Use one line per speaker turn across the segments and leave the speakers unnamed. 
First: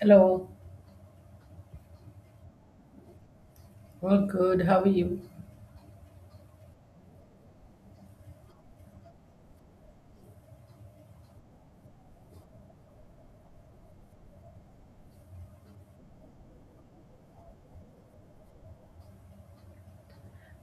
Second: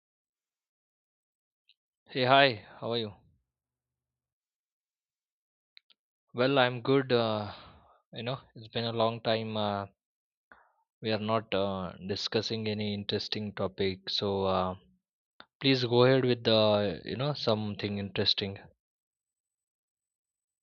Hello,
Hey, hi, how are you?
all good. How are you?
I'm good. It's been a long time. We are not discussing any interesting topic. Please go ahead with something interesting.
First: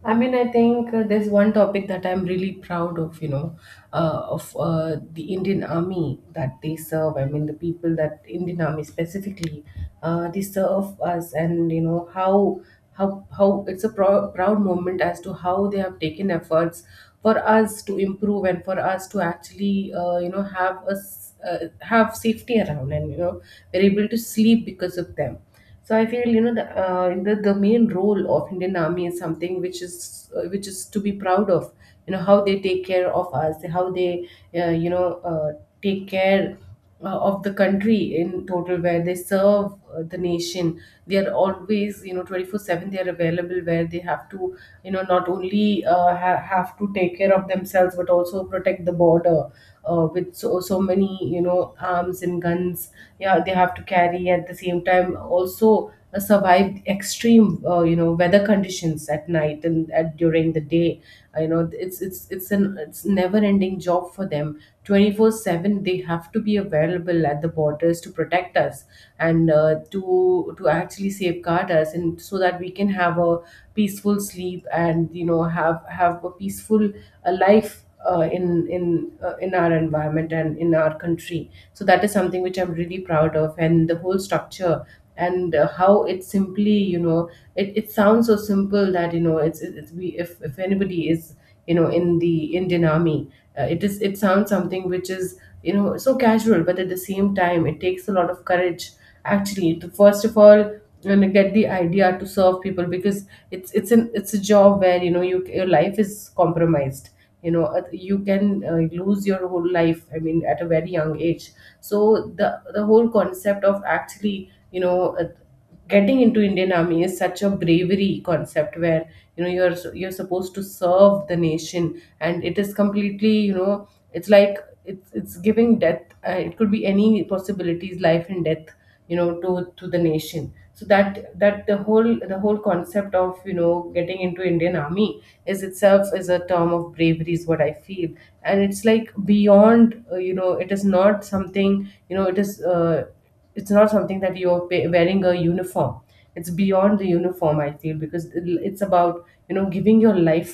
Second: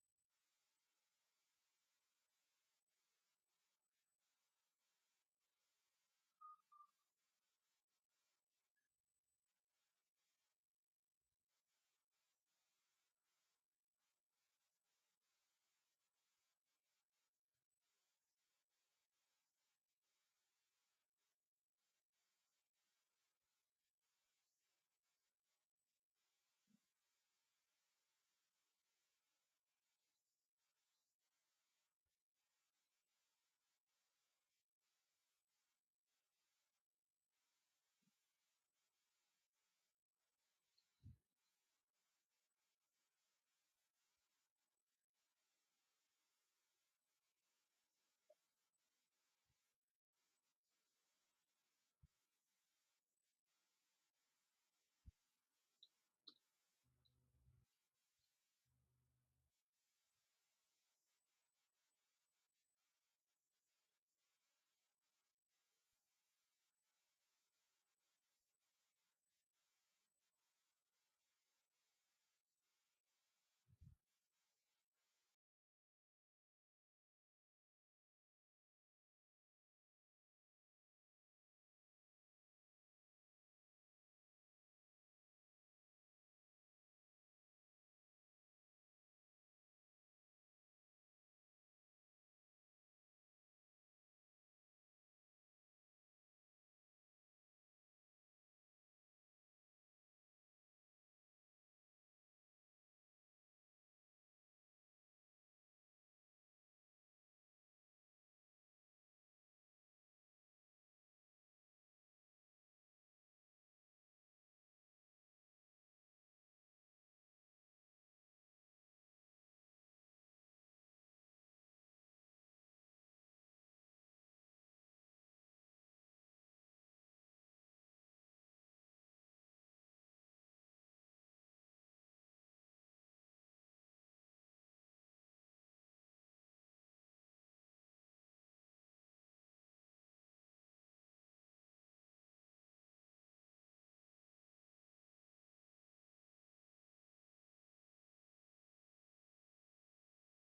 I think there's one topic that I'm really proud of, you know, of the Indian Army that they serve. I mean, the people that Indian Army specifically, they serve us, and you know how it's a proud moment as to how they have taken efforts for us to improve and for us to actually, have us have safety around, and you know, we're able to sleep because of them. So I feel you know the main role of Indian Army is something which is to be proud of. You know how they take care of us, how they uh, you know uh, take care of the country in total, where they serve the nation. They are always you know 24/7. They are available where they have to you know not only have to take care of themselves but also protect the border with so many you know arms and guns, yeah, they have to carry. At the same time also survived extreme weather conditions at night and during the day. You know it's never ending job for them. 24/7 they have to be available at the borders to protect us and to actually safeguard us, and so that we can have a peaceful sleep, and you know have a peaceful life in our environment and in our country. So that is something which I'm really proud of, and the whole structure and how it simply it sounds so simple that you know we, if anybody is, you know, in the Indian Army, it sounds something which is you know so casual, but at the same time it takes a lot of courage actually to first of all you know get the idea to serve people, because it's an it's a job where you know your life is compromised. You know you can lose your whole life, I mean, at a very young age. So the whole concept of actually getting into Indian Army is such a bravery concept where you know you're supposed to serve the nation, and it is completely, you know, it's like, it's giving death, it could be any possibilities, life and death, you know, to the nation. So that the whole the whole concept of you know getting into Indian Army is itself is a term of bravery, is what I feel. And it's like beyond, it is not something, you know, it's not something that you're wearing a uniform. It's beyond the uniform, I feel, because it's about you know giving your life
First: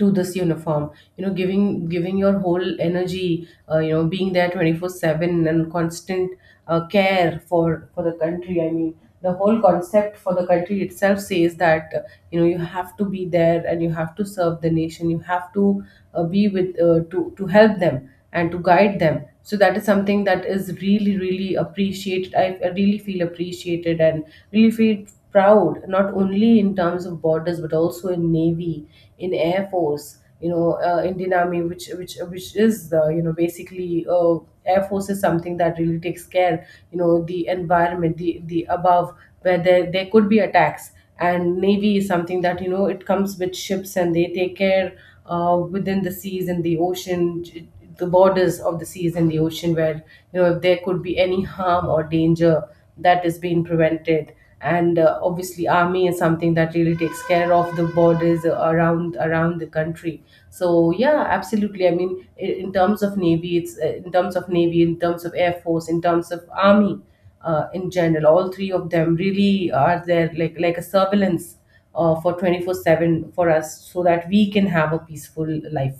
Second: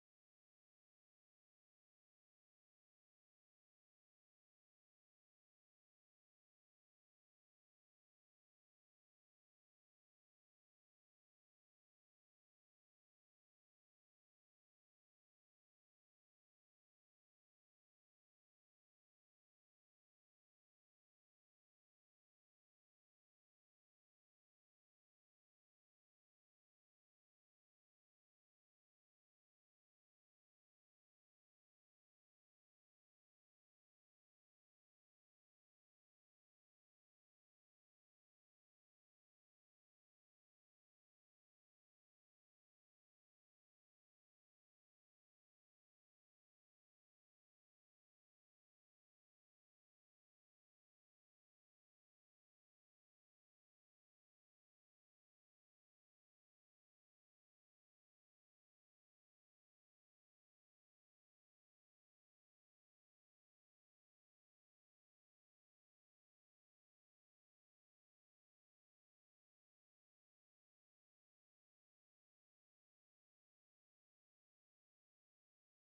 to this uniform, you know, giving your whole energy, you know, being there 24/7 and constant care for the country. I mean, the whole concept for the country itself says that you know you have to be there and you have to serve the nation, you have to be with to help them and to guide them. So that is something that is really really appreciated. I really feel appreciated and really feel proud, not only in terms of borders but also in navy, in air force, you know, indian army which is the, you know, basically, air force is something that really takes care, you know, the environment, the above, where there could be attacks. And navy is something that, you know, it comes with ships and they take care within the seas and the ocean, the borders of the seas and the ocean, where you know if there could be any harm or danger, that is being prevented. And obviously army is something that really takes care of the borders around the country. So yeah, absolutely, I mean, in terms of navy, in terms of air force, in terms of army, in general, all three of them really are there, like a surveillance for 24/7 for us so that we can have a peaceful life.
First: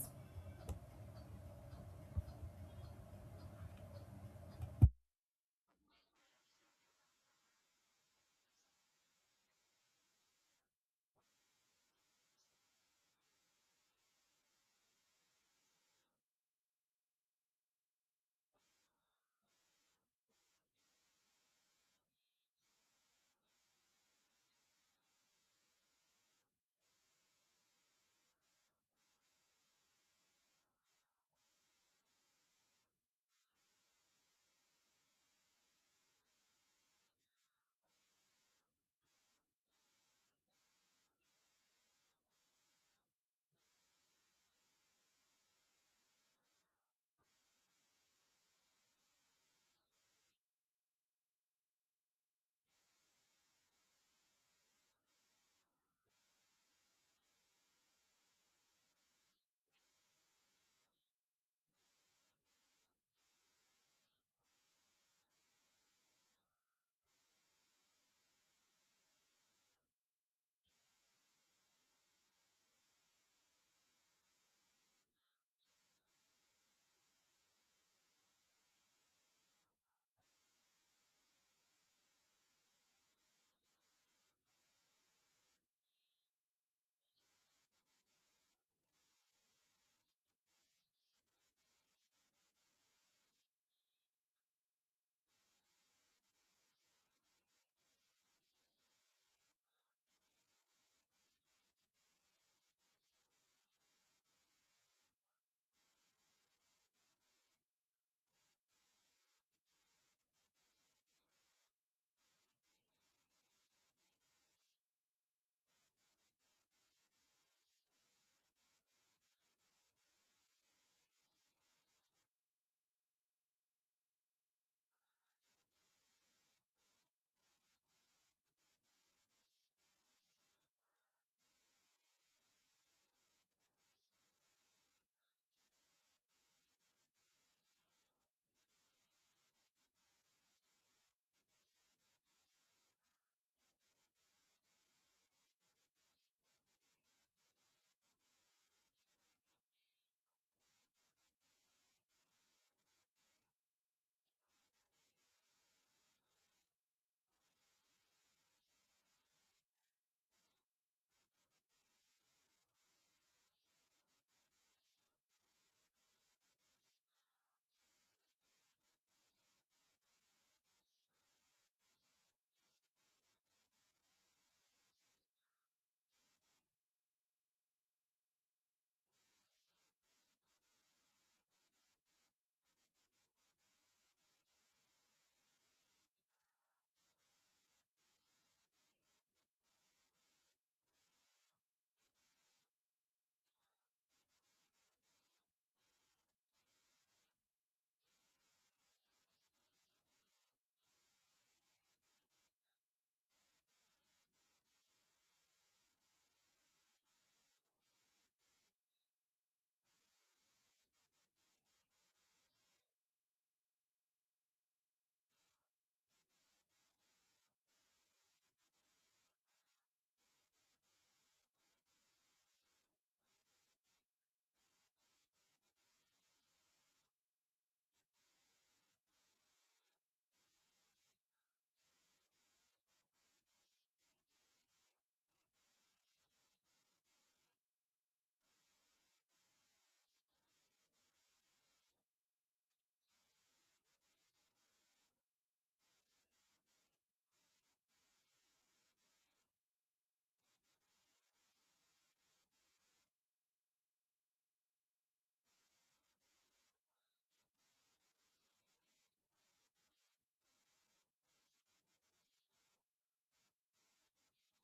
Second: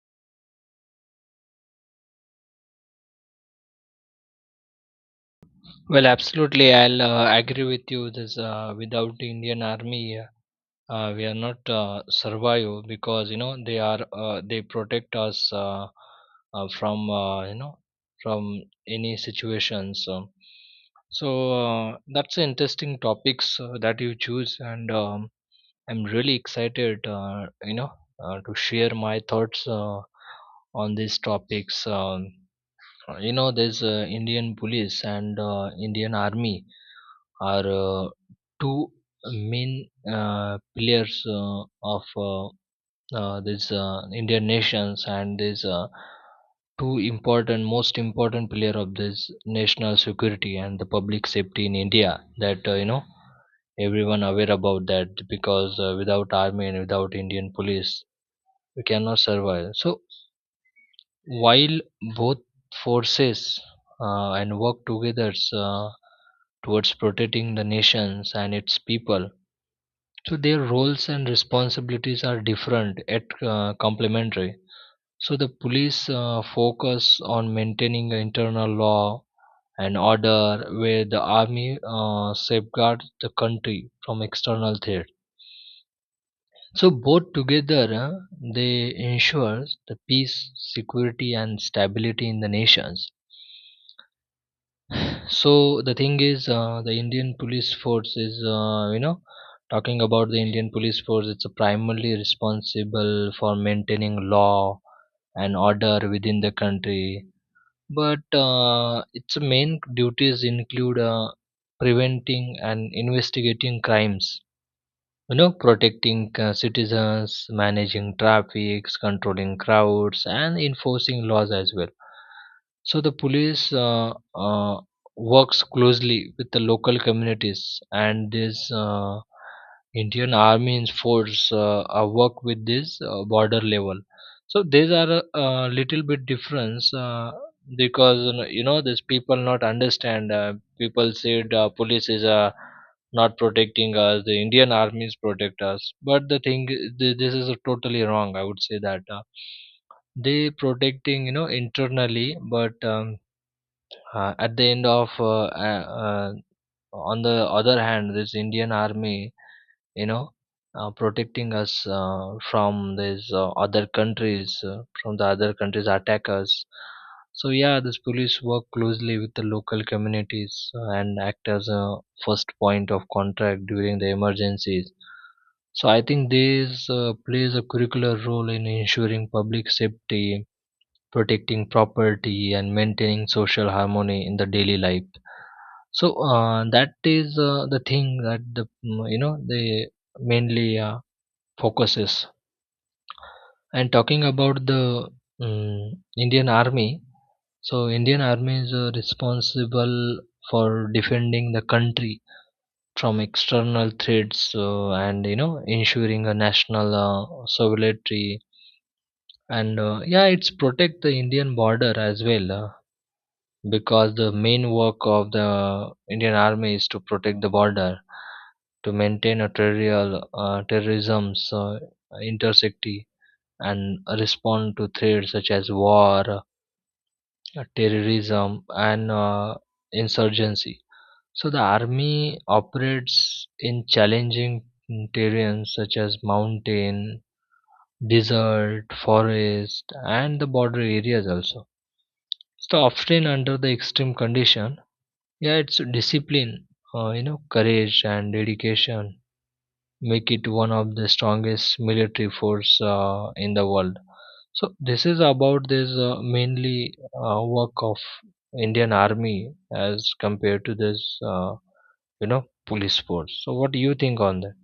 Absolutely. I'll agree with you. This Without the Indian Army, we are not survive because you know they are they protect us from you know from any situations so that's an interesting topics that you choose and I'm really excited, you know, to share my thoughts on these topics. You know, there's Indian police and Indian army are two main pillars of this Indian nations, and these two important, most important player of this national security and the public safety in India. That You know, everyone aware about that because without army and without Indian police, we cannot survive. So while both forces and work together towards protecting the nations and its people. So their roles and responsibilities are different yet complementary. So the police focus on maintaining internal law and order, where the army safeguards the country from external threat. So both together, they ensure the peace, security, and stability in the nations. So the thing is, the Indian police force is, you know, talking about the Indian police force, it's primarily responsible for maintaining law and order within the country. But its main duties include preventing and investigating crimes, you know, protecting citizens, managing traffic, controlling crowds, and enforcing laws as well. So the police works closely with the local communities, and this Indian army and force work with this border level. So these are a little bit difference, because you know, you know, these people not understand, people said police is a not protecting us, the Indian armies protect us. But the thing is, this is totally wrong, I would say that. They protecting, you know, internally, but at the end of uh, uh, on the other hand, this Indian army, you know, protecting us from these other countries, from the other countries attackers. So yeah, this police work closely with the local communities and act as a first point of contact during the emergencies. So I think this plays a curricular role in ensuring public safety, protecting property, and maintaining social harmony in the daily life. So that is the thing that the you know, they mainly focuses. And talking about the Indian army, so Indian army is responsible for defending the country from external threats, and you know, ensuring a national sovereignty. And yeah, it's protect the Indian border as well, because the main work of the Indian Army is to protect the border, to maintain a terrestrial terrorism's intersecty, and respond to threats such as war, terrorism, and insurgency. So the army operates in challenging terrains such as mountain, desert, forest, and the border areas also. So often under the extreme condition. Yeah, it's discipline, you know, courage and dedication make it one of the strongest military force in the world. So this is about this mainly work of Indian Army as compared to this, you know, police force. So what do you think on that?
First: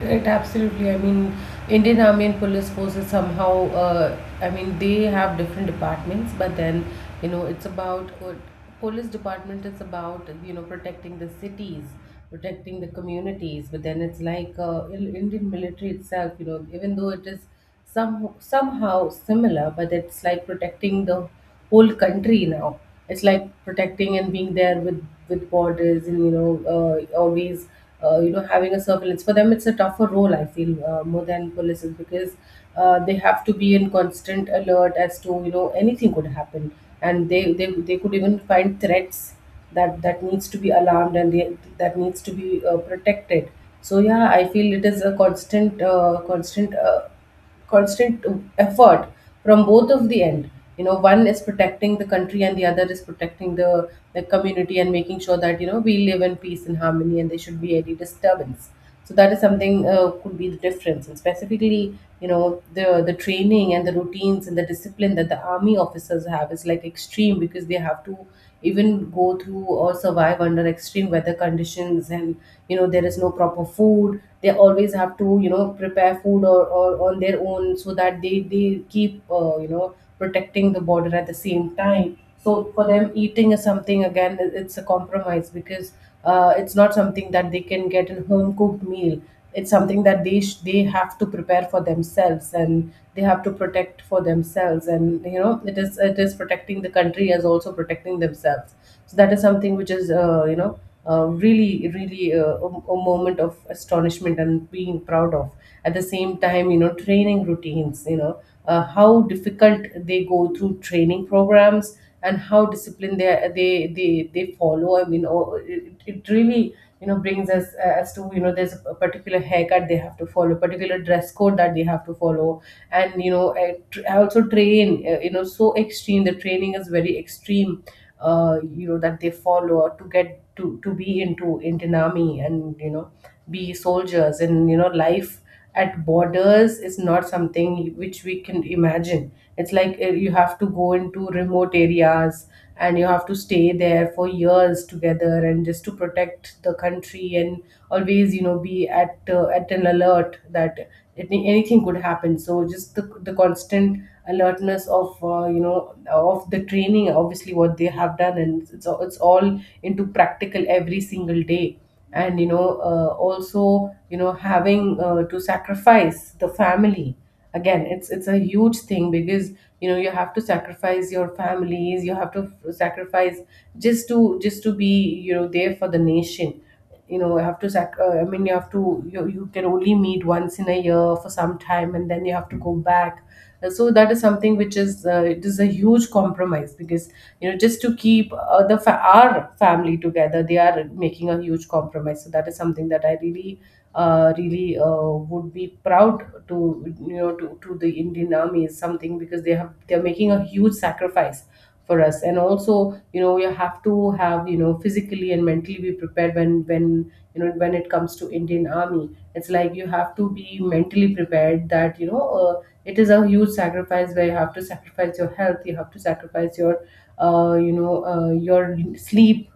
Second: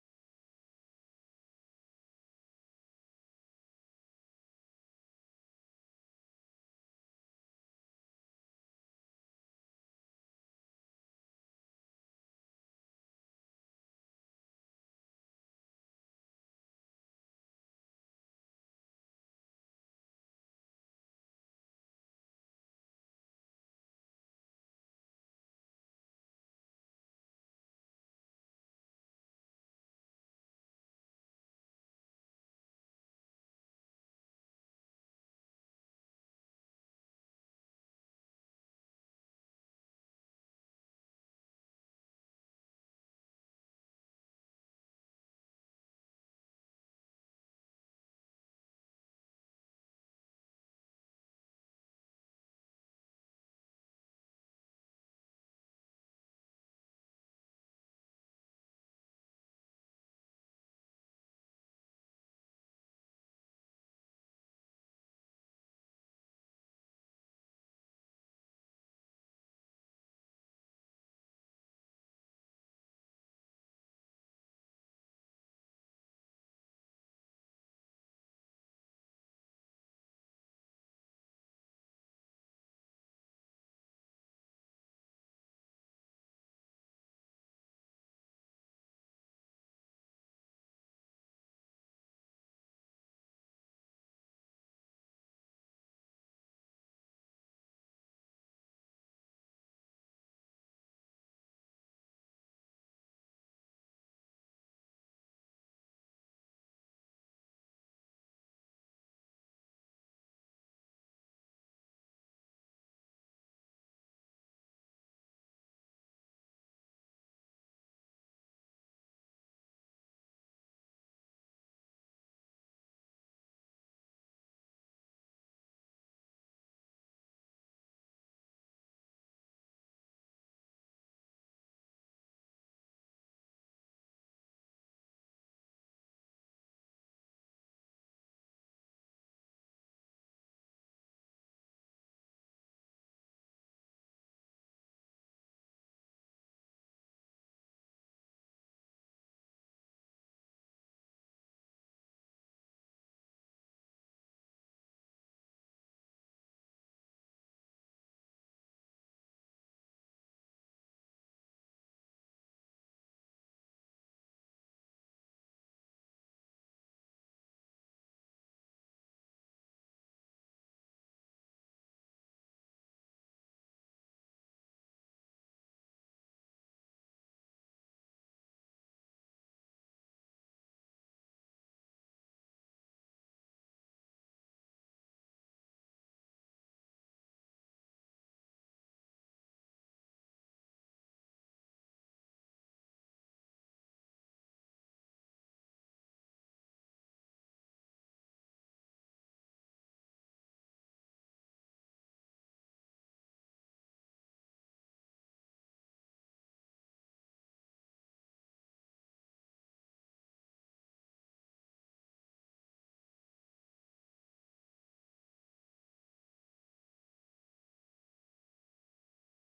Right, absolutely. I mean, Indian Army and police forces somehow. I mean, they have different departments, but then you know it's about, police department is about you know protecting the cities, protecting the communities. But then it's like, in Indian military itself. You know, even though it is somehow similar, but it's like protecting the whole country now. It's like protecting and being there with borders, and you know always you know having a surveillance. For them, it's a tougher role, I feel, more than police is, because they have to be in constant alert as to you know anything could happen, and they could even find threats that that needs to be alarmed and that needs to be protected. So yeah, I feel it is a constant effort from both of the end, you know, one is protecting the country and the other is protecting the community and making sure that you know we live in peace and harmony and there should be any disturbance. So that is something could be the difference. And specifically you know the training and the routines and the discipline that the army officers have is like extreme, because they have to even go through or survive under extreme weather conditions, and you know there is no proper food, they always have to you know prepare food or on their own so that they keep you know protecting the border at the same time. So for them eating is something again, it's a compromise because it's not something that they can get in home cooked meal. It's something that they have to prepare for themselves and they have to protect for themselves, and you know it is protecting the country as also protecting themselves. So that is something which is, you know, really really a moment of astonishment and being proud of. At the same time, you know, training routines, you know, how difficult they go through training programs, and how disciplined they follow. I mean, oh, it really you know brings us as to you know there's a particular haircut they have to follow, particular dress code that they have to follow. And you know I also train, you know, so extreme, the training is very extreme, you know, that they follow to get to be into Indian Army, and you know be soldiers. And you know life at borders is not something which we can imagine. It's like, you have to go into remote areas and you have to stay there for years together and just to protect the country. And always you know be at an alert that anything could happen. So just the constant alertness of of the training, obviously, what they have done, and it's all into practical every single day. And you know also you know having to sacrifice the family, again it's a huge thing because you know you have to sacrifice your families, you have to sacrifice, just to be you know there for the nation. You know you have to I mean you have to, you can only meet once in a year for some time and then you have to go back. So that is something which is, it is a huge compromise, because you know just to keep our family together, they are making a huge compromise. So that is something that I really would be proud to you know to the Indian Army is something, because they have they are making a huge sacrifice for us. And also you know you have to have you know physically and mentally be prepared. When you know when it comes to Indian Army, it's like you have to be mentally prepared that you know it is a huge sacrifice, where you have to sacrifice your health, you have to sacrifice your your sleep,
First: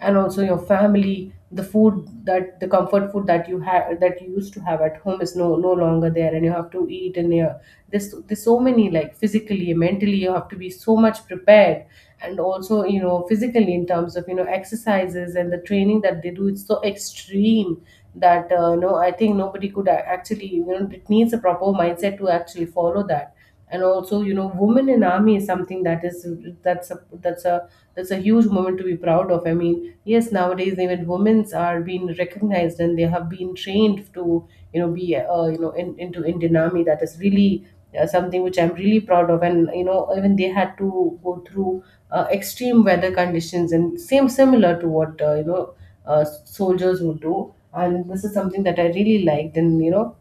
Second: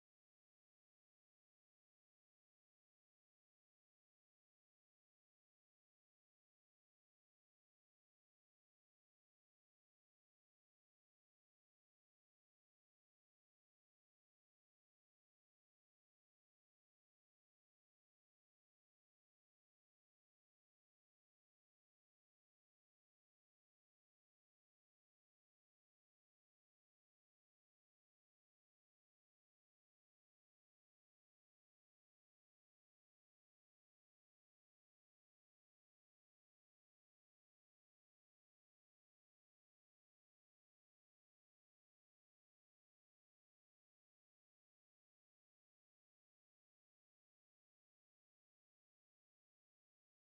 and also your family. The food, that the comfort food that you had that you used to have at home, is no longer there, and you have to eat. And yeah, there's so many, like physically Mentally, you have to be so much prepared, and also, you know, physically in terms of, you know, exercises and the training that they do, it's so extreme that no, I think nobody could actually, you know, it needs a proper mindset to actually follow that. And also, you know, women in army is something that is that's a that's a that's a huge moment to be proud of. I mean, yes, nowadays even women's are being recognized and they have been trained to, you know, be, you know, into Indian army. That is really something which I'm really proud of. And, you know, even they had to go through extreme weather conditions and same similar to what, you know, soldiers would do. And this is something that I really liked. And, you know,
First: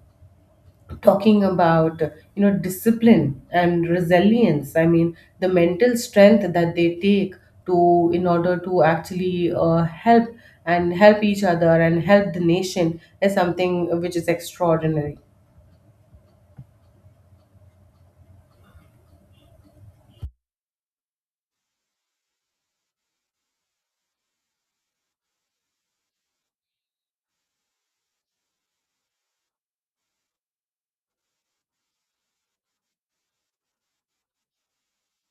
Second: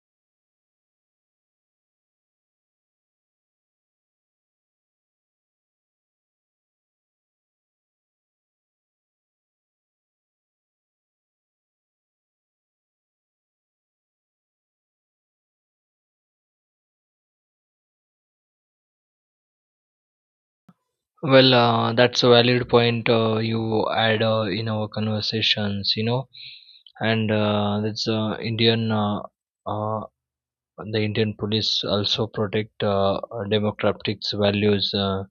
talking about, you know, discipline and resilience, I mean, the mental strength that they take to in order to actually help and help each other and help the nation is something which is extraordinary.
Well, that's a valid point you add in our conversations, you know, and that's Indian uh, and the Indian police also protect democratic values,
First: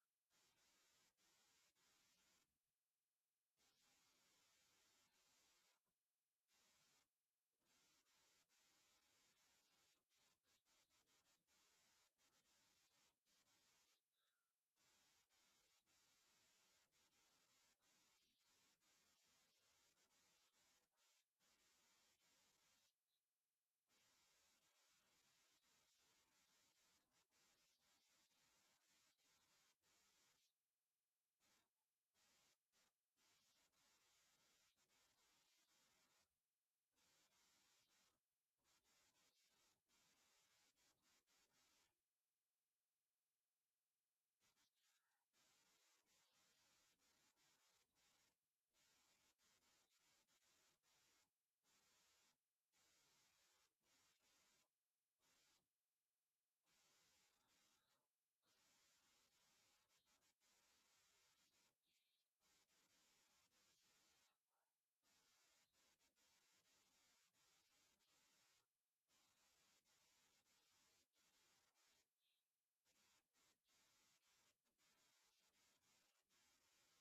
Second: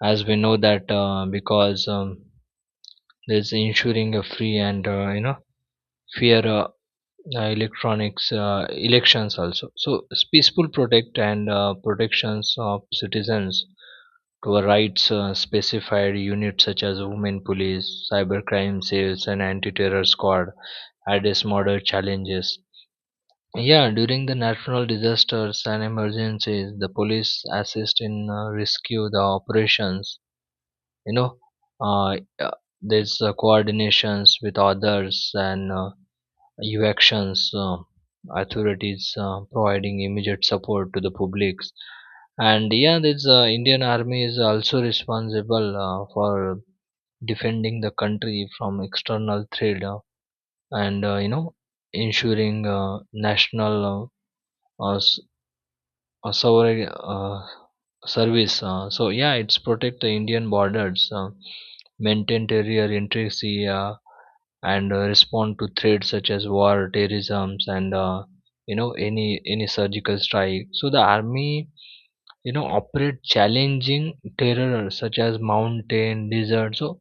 as we know that because there's ensuring a free and you know, fair electronics elections also. So peaceful protect and protections of citizens to a rights, specified units such as women police, cyber crime cells, and anti-terror squad address modern challenges. Yeah, during the natural disasters and emergencies, the police assist in rescue the operations. You know, uh, uh, there's coordinations with others and evacuations, authorities providing immediate support to the publics. And yeah, this Indian Army is also responsible for defending the country from external threat, and you know, ensuring national uh, uh, s- sovereign service. So yeah, it's protect the Indian borders, maintain territorial integrity, and respond to threats such as war, terrorism, and, you know, any surgical strike. So the army, you know, operate challenging terror such as mountain, desert. So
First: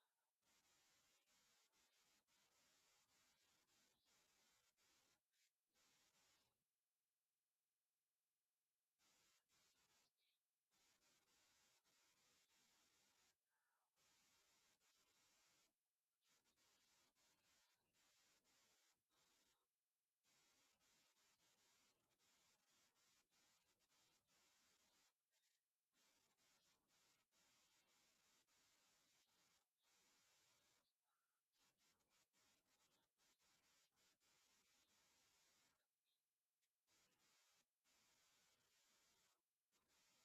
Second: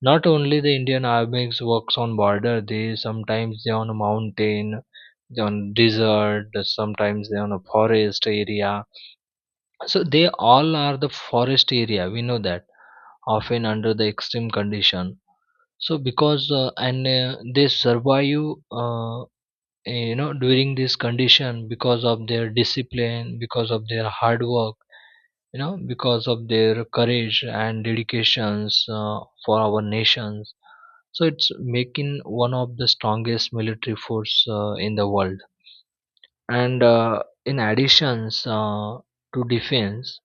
not only the Indian army works on border, they sometimes they on a mountain, they on desert, sometimes they on a forest area. So they all are the forest area, we know that. Often under the extreme condition, so because and they survive, uh, you know, during this condition because of their discipline, because of their hard work, you know, because of their courage and dedications for our nations. So it's making one of the strongest military force in the world. And in additions to defense,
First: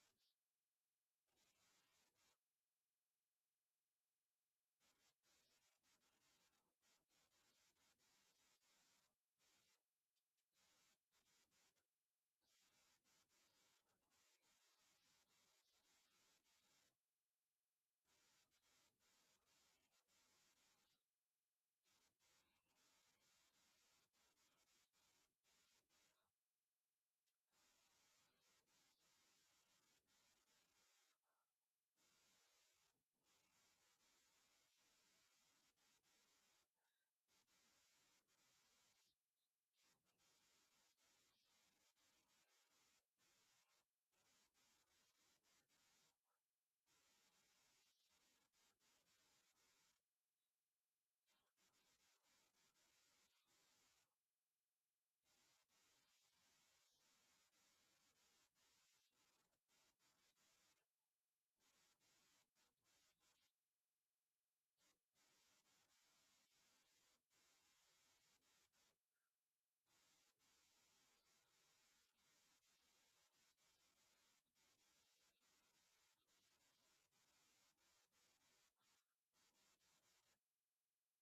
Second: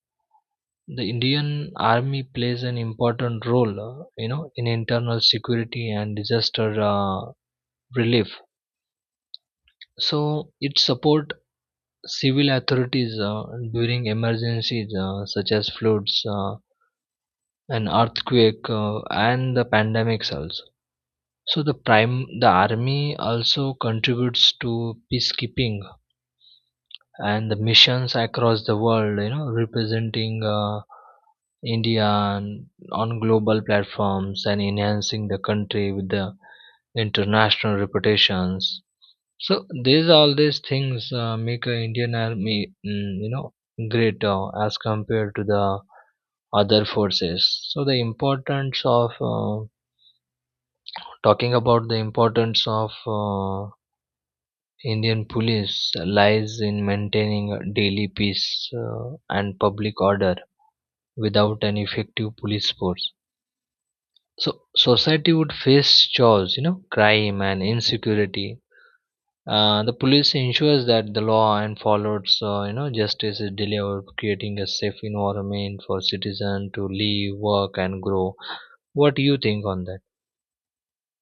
the Indian Army plays an important role, you know, in internal security and disaster relief. So it support civil authorities during emergencies such as floods, an earthquake, and the pandemics also. So the prime, the army also contributes to peacekeeping and the missions across the world, you know, representing India on global platforms and enhancing the country with the international reputations. So these all these things make a Indian army, you know, great as compared to the other forces. So the importance of, talking about the importance of Indian police lies in maintaining a daily peace and public order without an effective police force. So society would face chores, you know, crime and insecurity. The police ensures that the law and follows, you know, justice is delivered, creating a safe environment for citizens to live, work, and grow. What do you think on that?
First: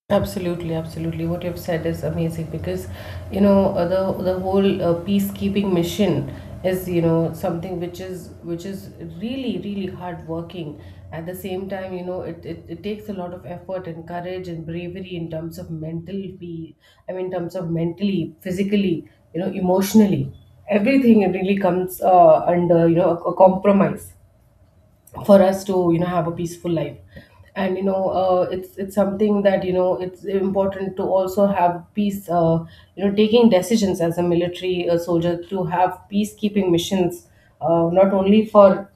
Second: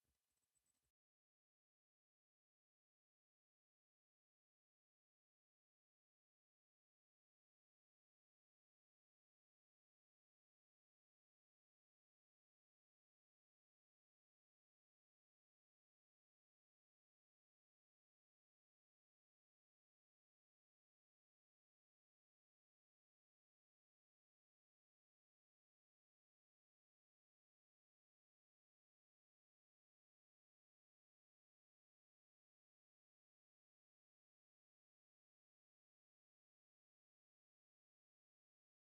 Absolutely, absolutely. What you've said is amazing because, you know, the whole peacekeeping mission is, you know, something which is really, really hard working. At the same time, you know, it takes a lot of effort and courage and bravery in terms of I mean, in terms of mentally, physically, you know, emotionally, everything really comes under, you know, a compromise for us to, you know, have a peaceful life. And, you know, it's something that, you know, it's important to also have peace, you know, taking decisions as a military soldier to have peacekeeping missions, not only for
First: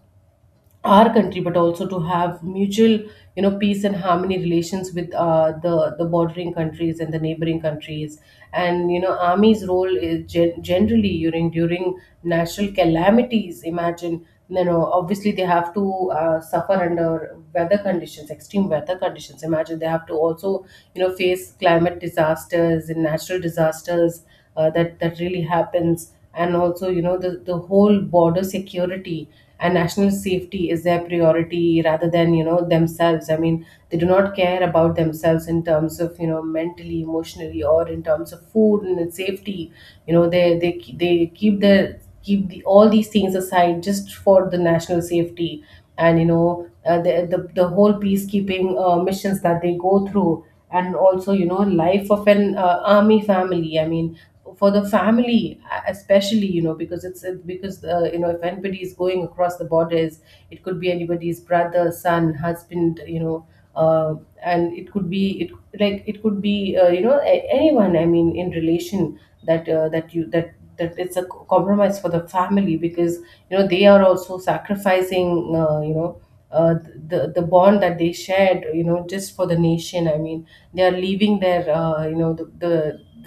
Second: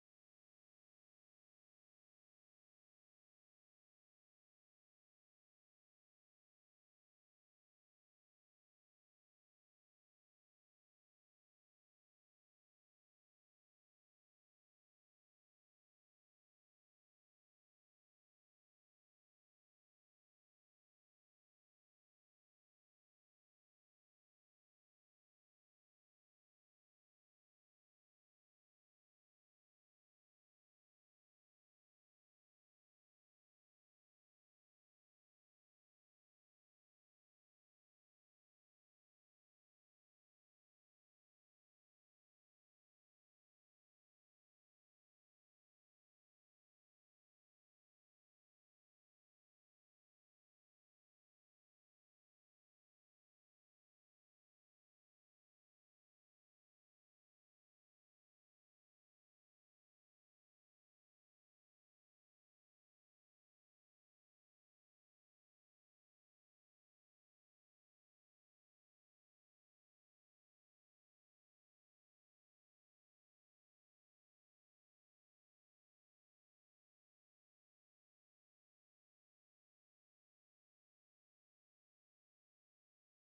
our country but also to have mutual, you know, peace and harmony relations with, the bordering countries and the neighboring countries. And, you know, army's role is generally during natural calamities. Imagine, you know, obviously they have to suffer under weather conditions, extreme weather conditions. Imagine they have to also, you know, face climate disasters and natural disasters, that really happens. And also, you know, the whole border security and national safety is their priority rather than, you know, themselves. I mean, they do not care about themselves in terms of, you know, mentally, emotionally, or in terms of food and safety. You know, they keep their keep all these things aside just for the national safety. And, you know, the whole peacekeeping missions that they go through. And also, you know, life of an army family, I mean, for the family, especially, you know, because because, you know, if anybody is going across the borders, it could be anybody's brother, son, husband, you know, uh, and it could be it like it could be, you know, anyone, I mean, in relation, that that you that that it's a compromise for the family because, you know, they are also sacrificing, uh, you know uh, the bond that they shared, you know, just for the nation. I mean, they are leaving their, you know, the,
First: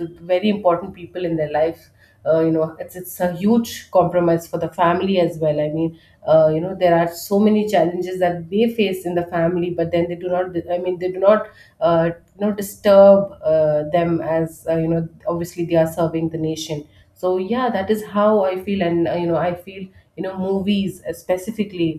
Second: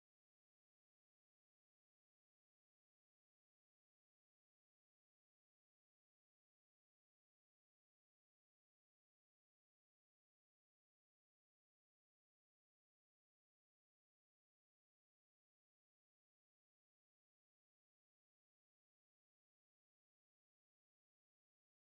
the very important people in their life. You know, it's a huge compromise for the family as well. I mean, you know, there are so many challenges that they face in the family, but then they do not, I mean, they do not, uh, you know, disturb them, as, you know, obviously they are serving the nation. So yeah, that is how I feel. And, you know, I feel, you know, movies, specifically,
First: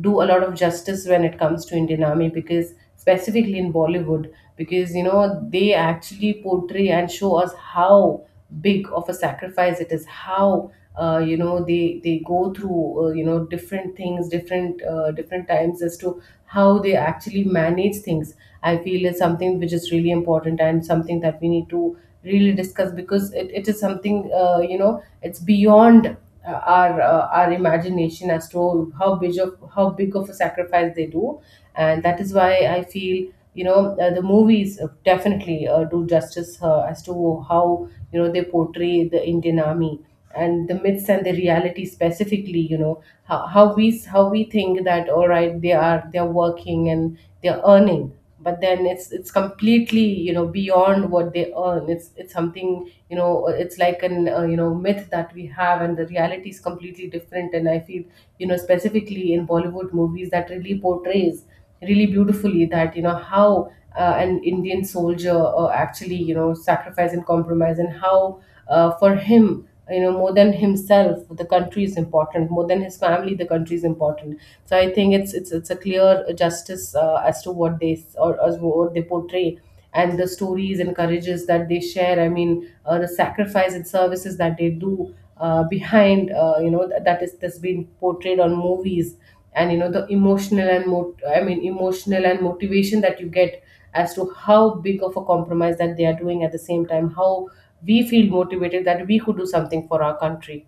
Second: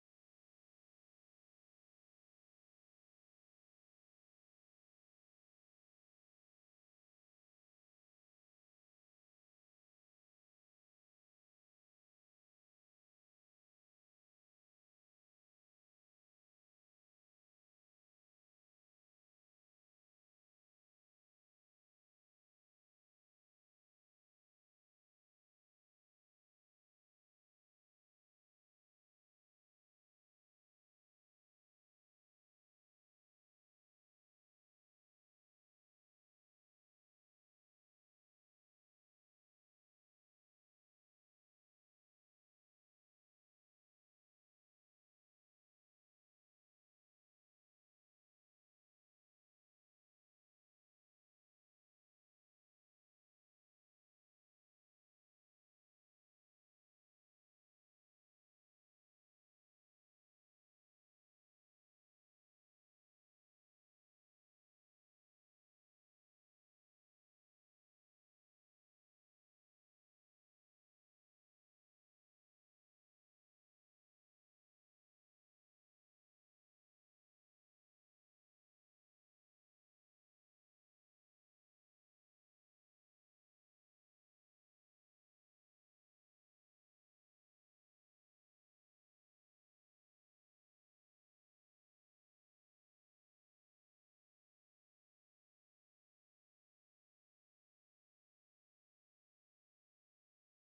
do a lot of justice when it comes to Indian Army, because specifically in Bollywood, because, you know, they actually portray and show us how big of a sacrifice it is, how, you know, they go through, you know, different things, different, different times, as to how they actually manage things. I feel is something which is really important and something that we need to really discuss, because it is something, you know, it's beyond, our, our imagination as to how big of a sacrifice they do. And that is why I feel, you know, the movies, definitely, do justice, as to how, you know, they portray the Indian army and the myths and the reality, specifically, you know, how, how we think that all right, they are they're working and they're earning, but then it's completely, you know, beyond what they earn. It's something, you know, it's like an, you know, myth that we have, and the reality is completely different. And I feel, you know, specifically in Bollywood movies that really portrays really beautifully that, you know, how an Indian soldier actually, you know, sacrifice and compromise, and how, for him, you know, more than himself the country is important, more than his family the country is important. So I think it's a clear justice, as to what they s- or as what they portray, and the stories and courages that they share. I mean, the sacrifice and services that they do behind, you know, that's been portrayed on movies. And, you know, the emotional and I mean, emotional and motivation that you get as to how big of a compromise that they are doing, at the same time how we feel motivated that we could do something for our country.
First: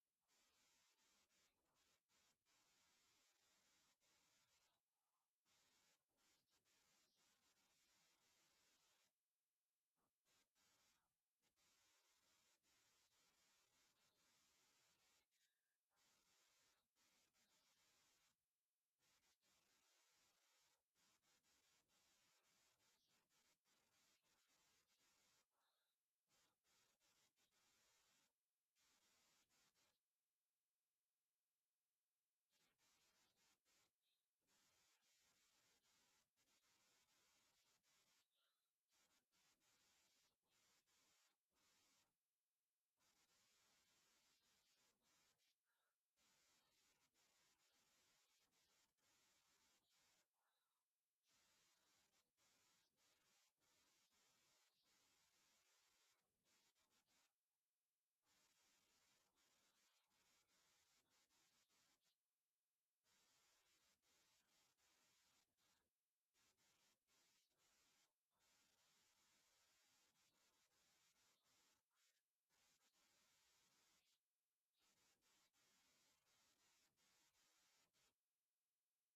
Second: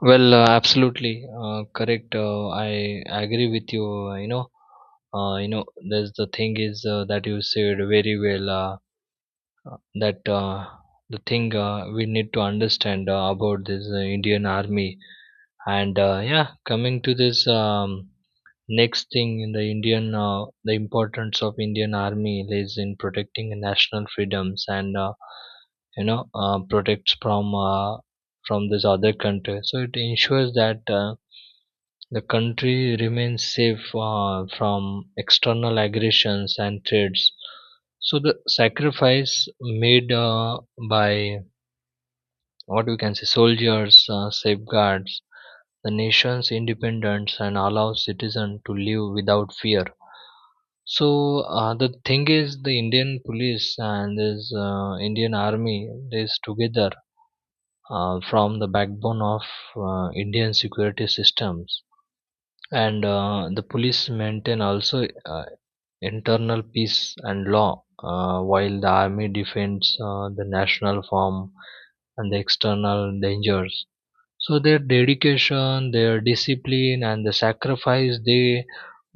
Well, absolutely correct. I agree with you. You know, there's the thing is that you said very well. That The thing we need to understand about this Indian army, and yeah, coming to this. Next thing in the Indian, the importance of Indian army lies in protecting national freedoms, and you know, protects from, from this other country. So it ensures that the country remains safe from external aggressions and threats. So the sacrifice made by what we can say soldiers safeguards the nation's independence and allows citizens to live without fear. So the thing is, the Indian police and this Indian army is together from the backbone of Indian security systems, and the police maintain also internal peace and law, while the army defends the national form and the external dangers. So their dedication, their discipline, and the sacrifice they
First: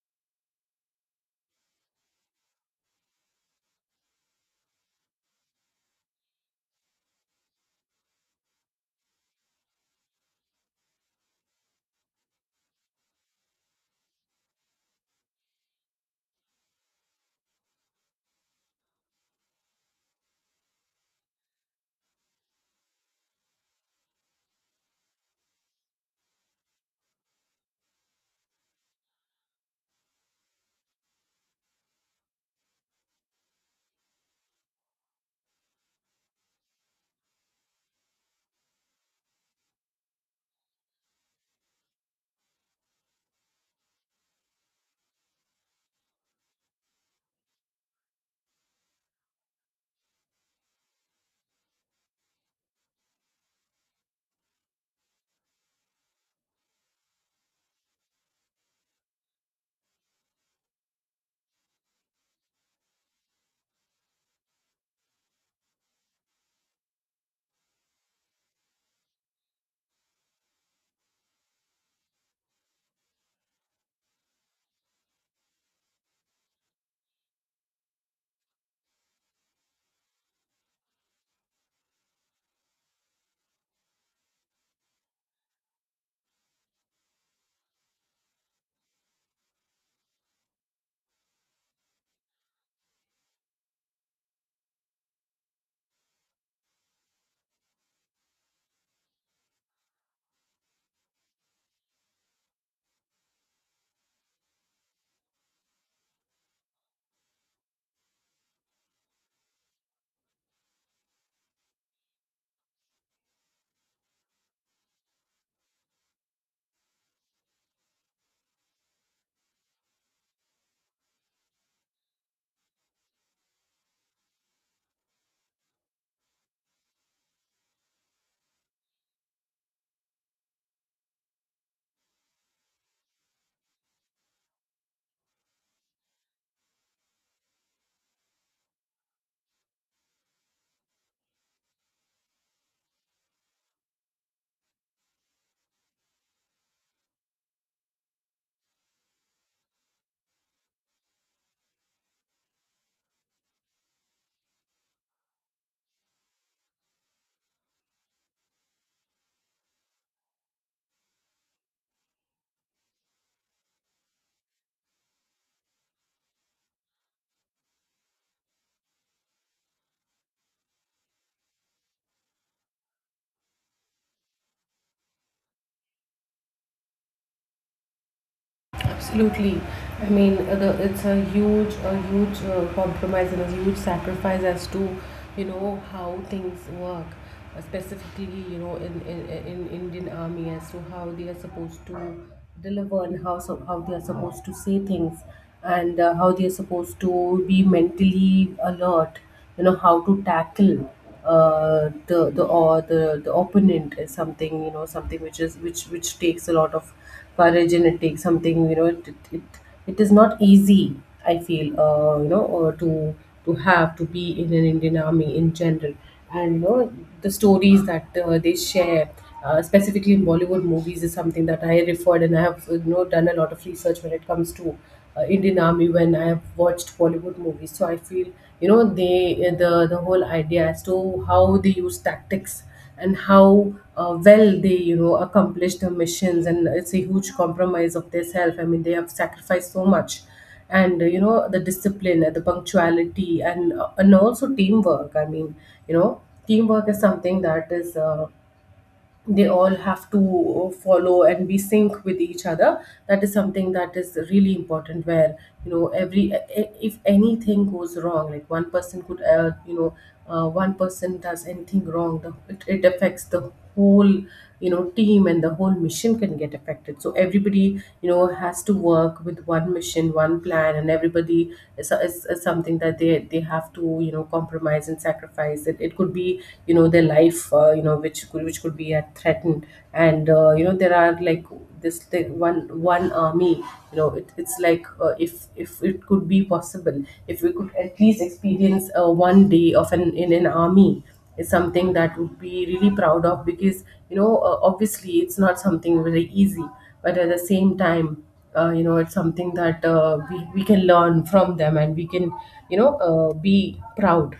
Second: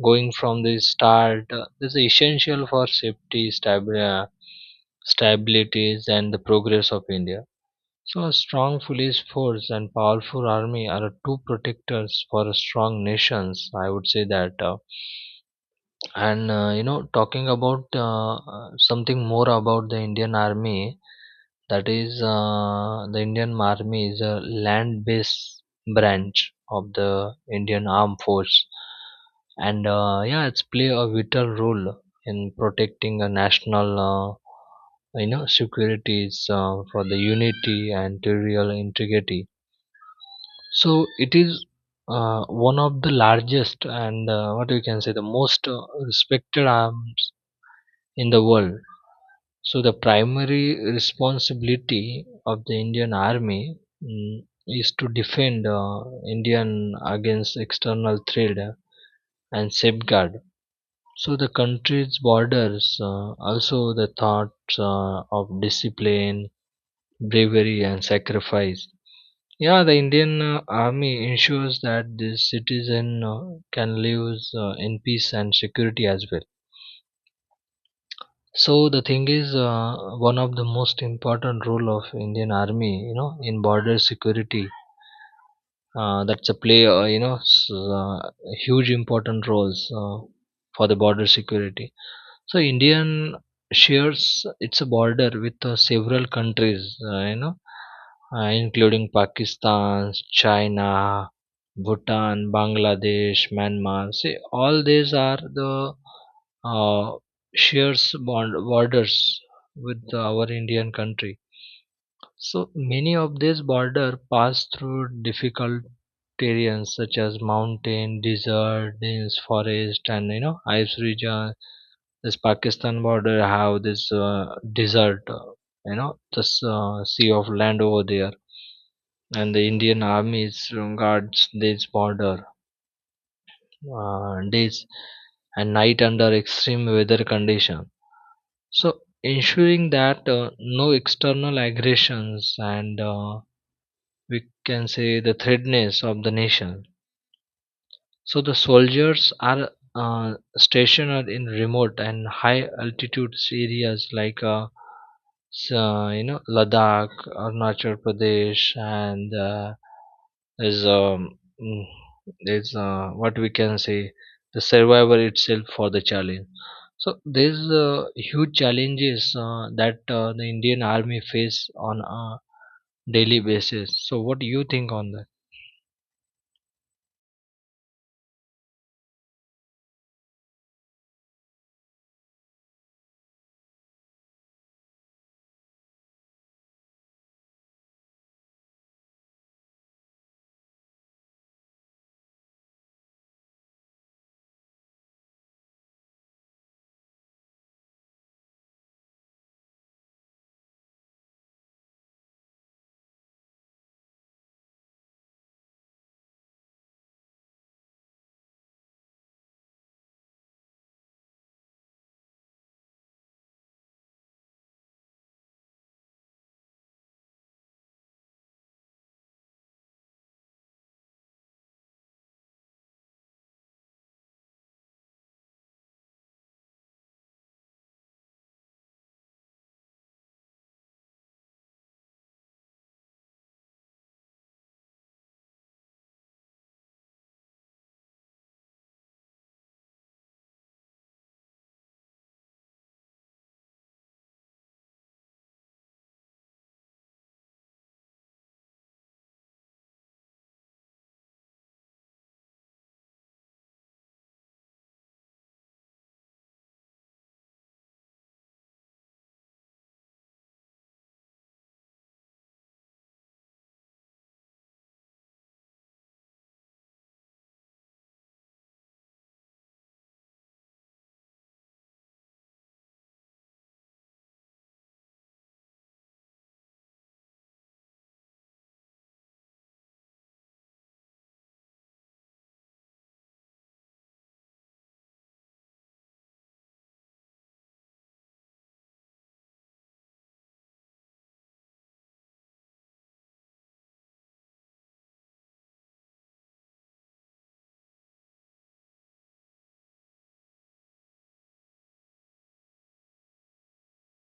going from the start is essential for safety, stabilities, and the progress of India. So a strong police force and powerful army are two protectors for a strong nations, I would say that. And you know, talking about something more about the Indian Army, that is, the Indian Army is a land based branch of the Indian Armed Force. And yeah, it's play a vital role in protecting a national, you know, securities for the unity and territorial integrity. So it is one of the largest and, what you can say, the most respected arms in the world. So the primary responsibility of the Indian Army, is to defend Indian against external threat and safeguard. So the country's borders, also the thoughts of discipline, bravery and sacrifice. Yeah, the Indian army ensures that the citizen can live in peace and security as well. So the thing is, one of the most important role of Indian army, you know, in border security, that's a play, huge important roles for the border security. So Indian shares its border with several countries, you know, including Pakistan, China, Bhutan, Bangladesh, Myanmar. See, all these are the uh, shares bond borders with our Indian country. So many of these borders pass through difficult terrains such as mountain, desert, hills, forest, and you know, ice region. This Pakistan border have this desert, you know, this sea of land over there, and the Indian army is guards this border days and night under extreme weather condition. So ensuring that no external aggressions and, we can say, the threadness of the nation. So the soldiers are stationed in remote and high altitude areas like you know, Ladakh, Arunachal Pradesh, and is mm, is what we can say the survivor itself for the challenge. So there's huge challenges that the Indian Army face on a daily basis. So what do you think on that?
Absolutely. I mean, it's a huge compromise and a huge sacrifice as to, you know, how things work, specifically, you know, in Indian army as to how they are supposed to deliver, and how they are supposed to say things, and, how they are supposed to be mentally alert, you know, how to tackle, the or the the opponent is something, you know, something which is which takes a lot of courage. And it takes something, you know, it is not easy, I feel, to have to be in an Indian army in general. And, you know, the stories that, they share, specifically in Bollywood movies is something that I referred, and I have, you know, done a lot of research when it comes to, Indian army when I have watched Bollywood movies. So I feel, you know, they the whole idea as to how they use tactics and how, well, they, you know, accomplish their missions. And it's a huge compromise of their self. I mean, they have sacrificed so much. And, you know, the discipline and the punctuality, and, and also teamwork. I mean, you know, teamwork is something that is, they all have to follow and be sync with each other. That is something that is really important, where, you know, if anything goes wrong, like, one person could, one person does anything wrong, it affects the whole, you know, team, and the whole mission can get affected. So everybody, you know, has to work with one mission, one plan, and everybody is something that they have to, you know, compromise and sacrifice. It could be, you know, their life, you know, which could be, threatened. And, you know, there are like this, like, one army, you know, it's like, if it could be possible, if we could at least experience, one day of an in an army is something that would be really proud of. Because, you know, obviously it's not something very easy, but at the same time, you know, it's something that, we can learn from them, and we can, you know, be proud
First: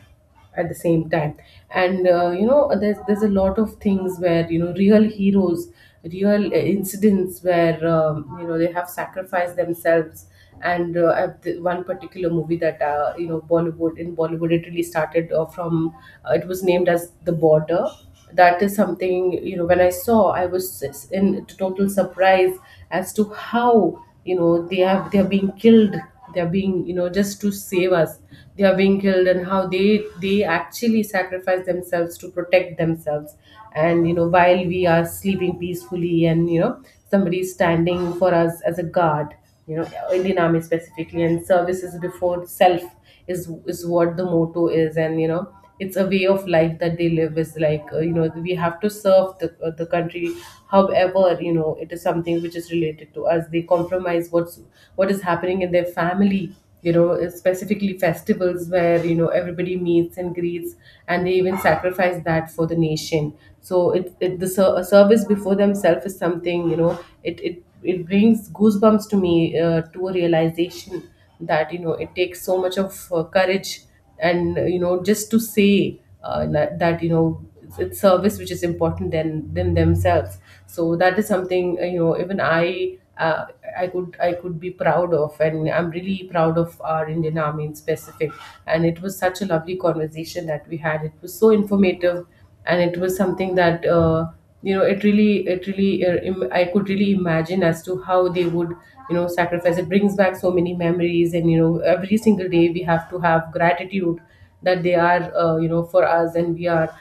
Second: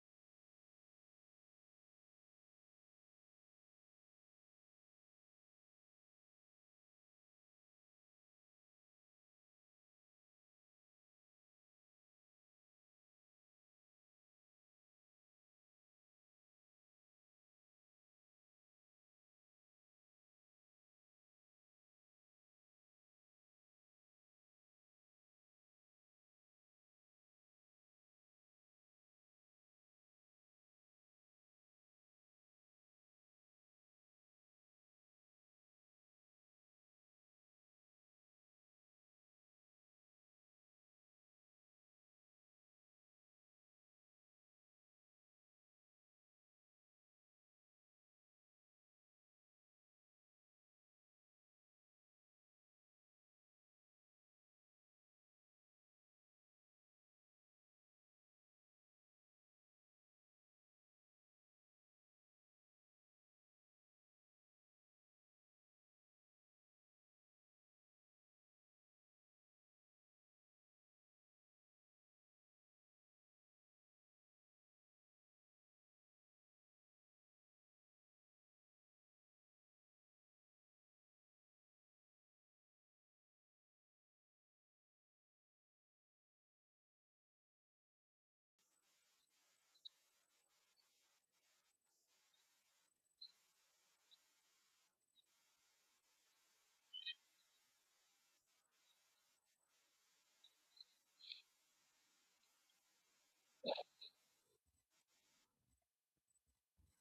at the same time. And, you know, there's a lot of things where, you know, real heroes, real, incidents where, you know, they have sacrificed themselves. And, one particular movie that, you know, Bollywood, in Bollywood, it really started from, it was named as the Border. That is something, you know, when I saw, I was in total surprise, as to how, you know, they have they are being killed. They are being, you know, just to save us, they are being killed, and how they actually sacrifice themselves to protect themselves. And, you know, while we are sleeping peacefully and, you know, somebody is standing for us as a guard, you know, Indian army, specifically, and services before self is what the motto is. And, you know, it's a way of life that they live. Is like, you know, we have to serve the country. However, you know, it is something which is related to us. They compromise what's what is happening in their family, you know, specifically festivals where, you know, everybody meets and greets, and they even sacrifice that for the nation. So a service before themselves is something, you know, it brings goosebumps to me, to a realization that, you know, it takes so much of, courage. And, you know, just to say, that, you know, it's service which is important than themselves. So that is something, you know, even I, I could I could be proud of, and I'm really proud of our Indian army in specific. And it was such a lovely conversation that we had. It was so informative, and it was something that, you know, it really I could really imagine as to how they would, you know, sacrifice. It brings back so many memories. And, you know, every single day we have to have gratitude that they are, you know, for us, and we are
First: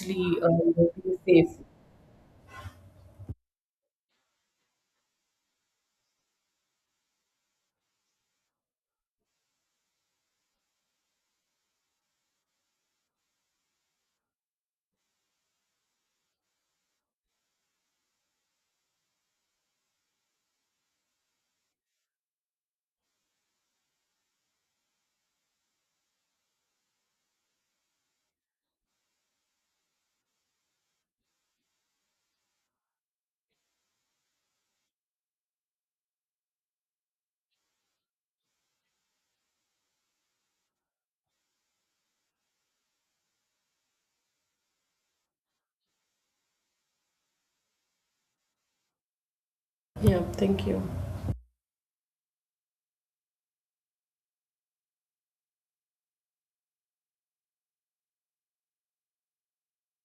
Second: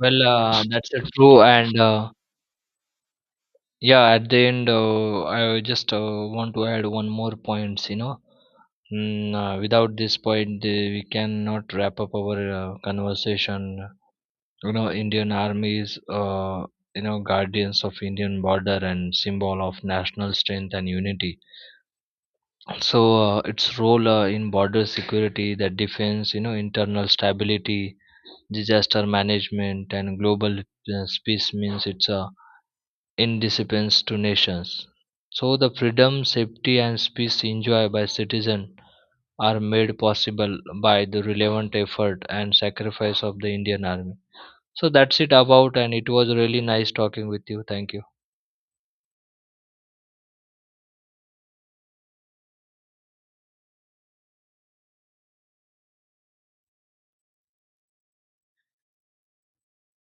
Well, uh, that's
you know,
true,
safe.
and yeah, at the end, I just want to add one more points. You know, without this point, we cannot wrap up our conversation. You know, Indian Army is, you know, guardians of Indian border and symbol of national strength and unity. So, its role in border security, the defense, you know, internal stability, disaster management, and global peace means it's a independence to nations. So the freedom, safety and peace enjoyed by citizens are made possible by the relevant effort and sacrifice of the Indian army. So that's it about, and it was really nice talking with you. Thank you.
Yeah, thank you.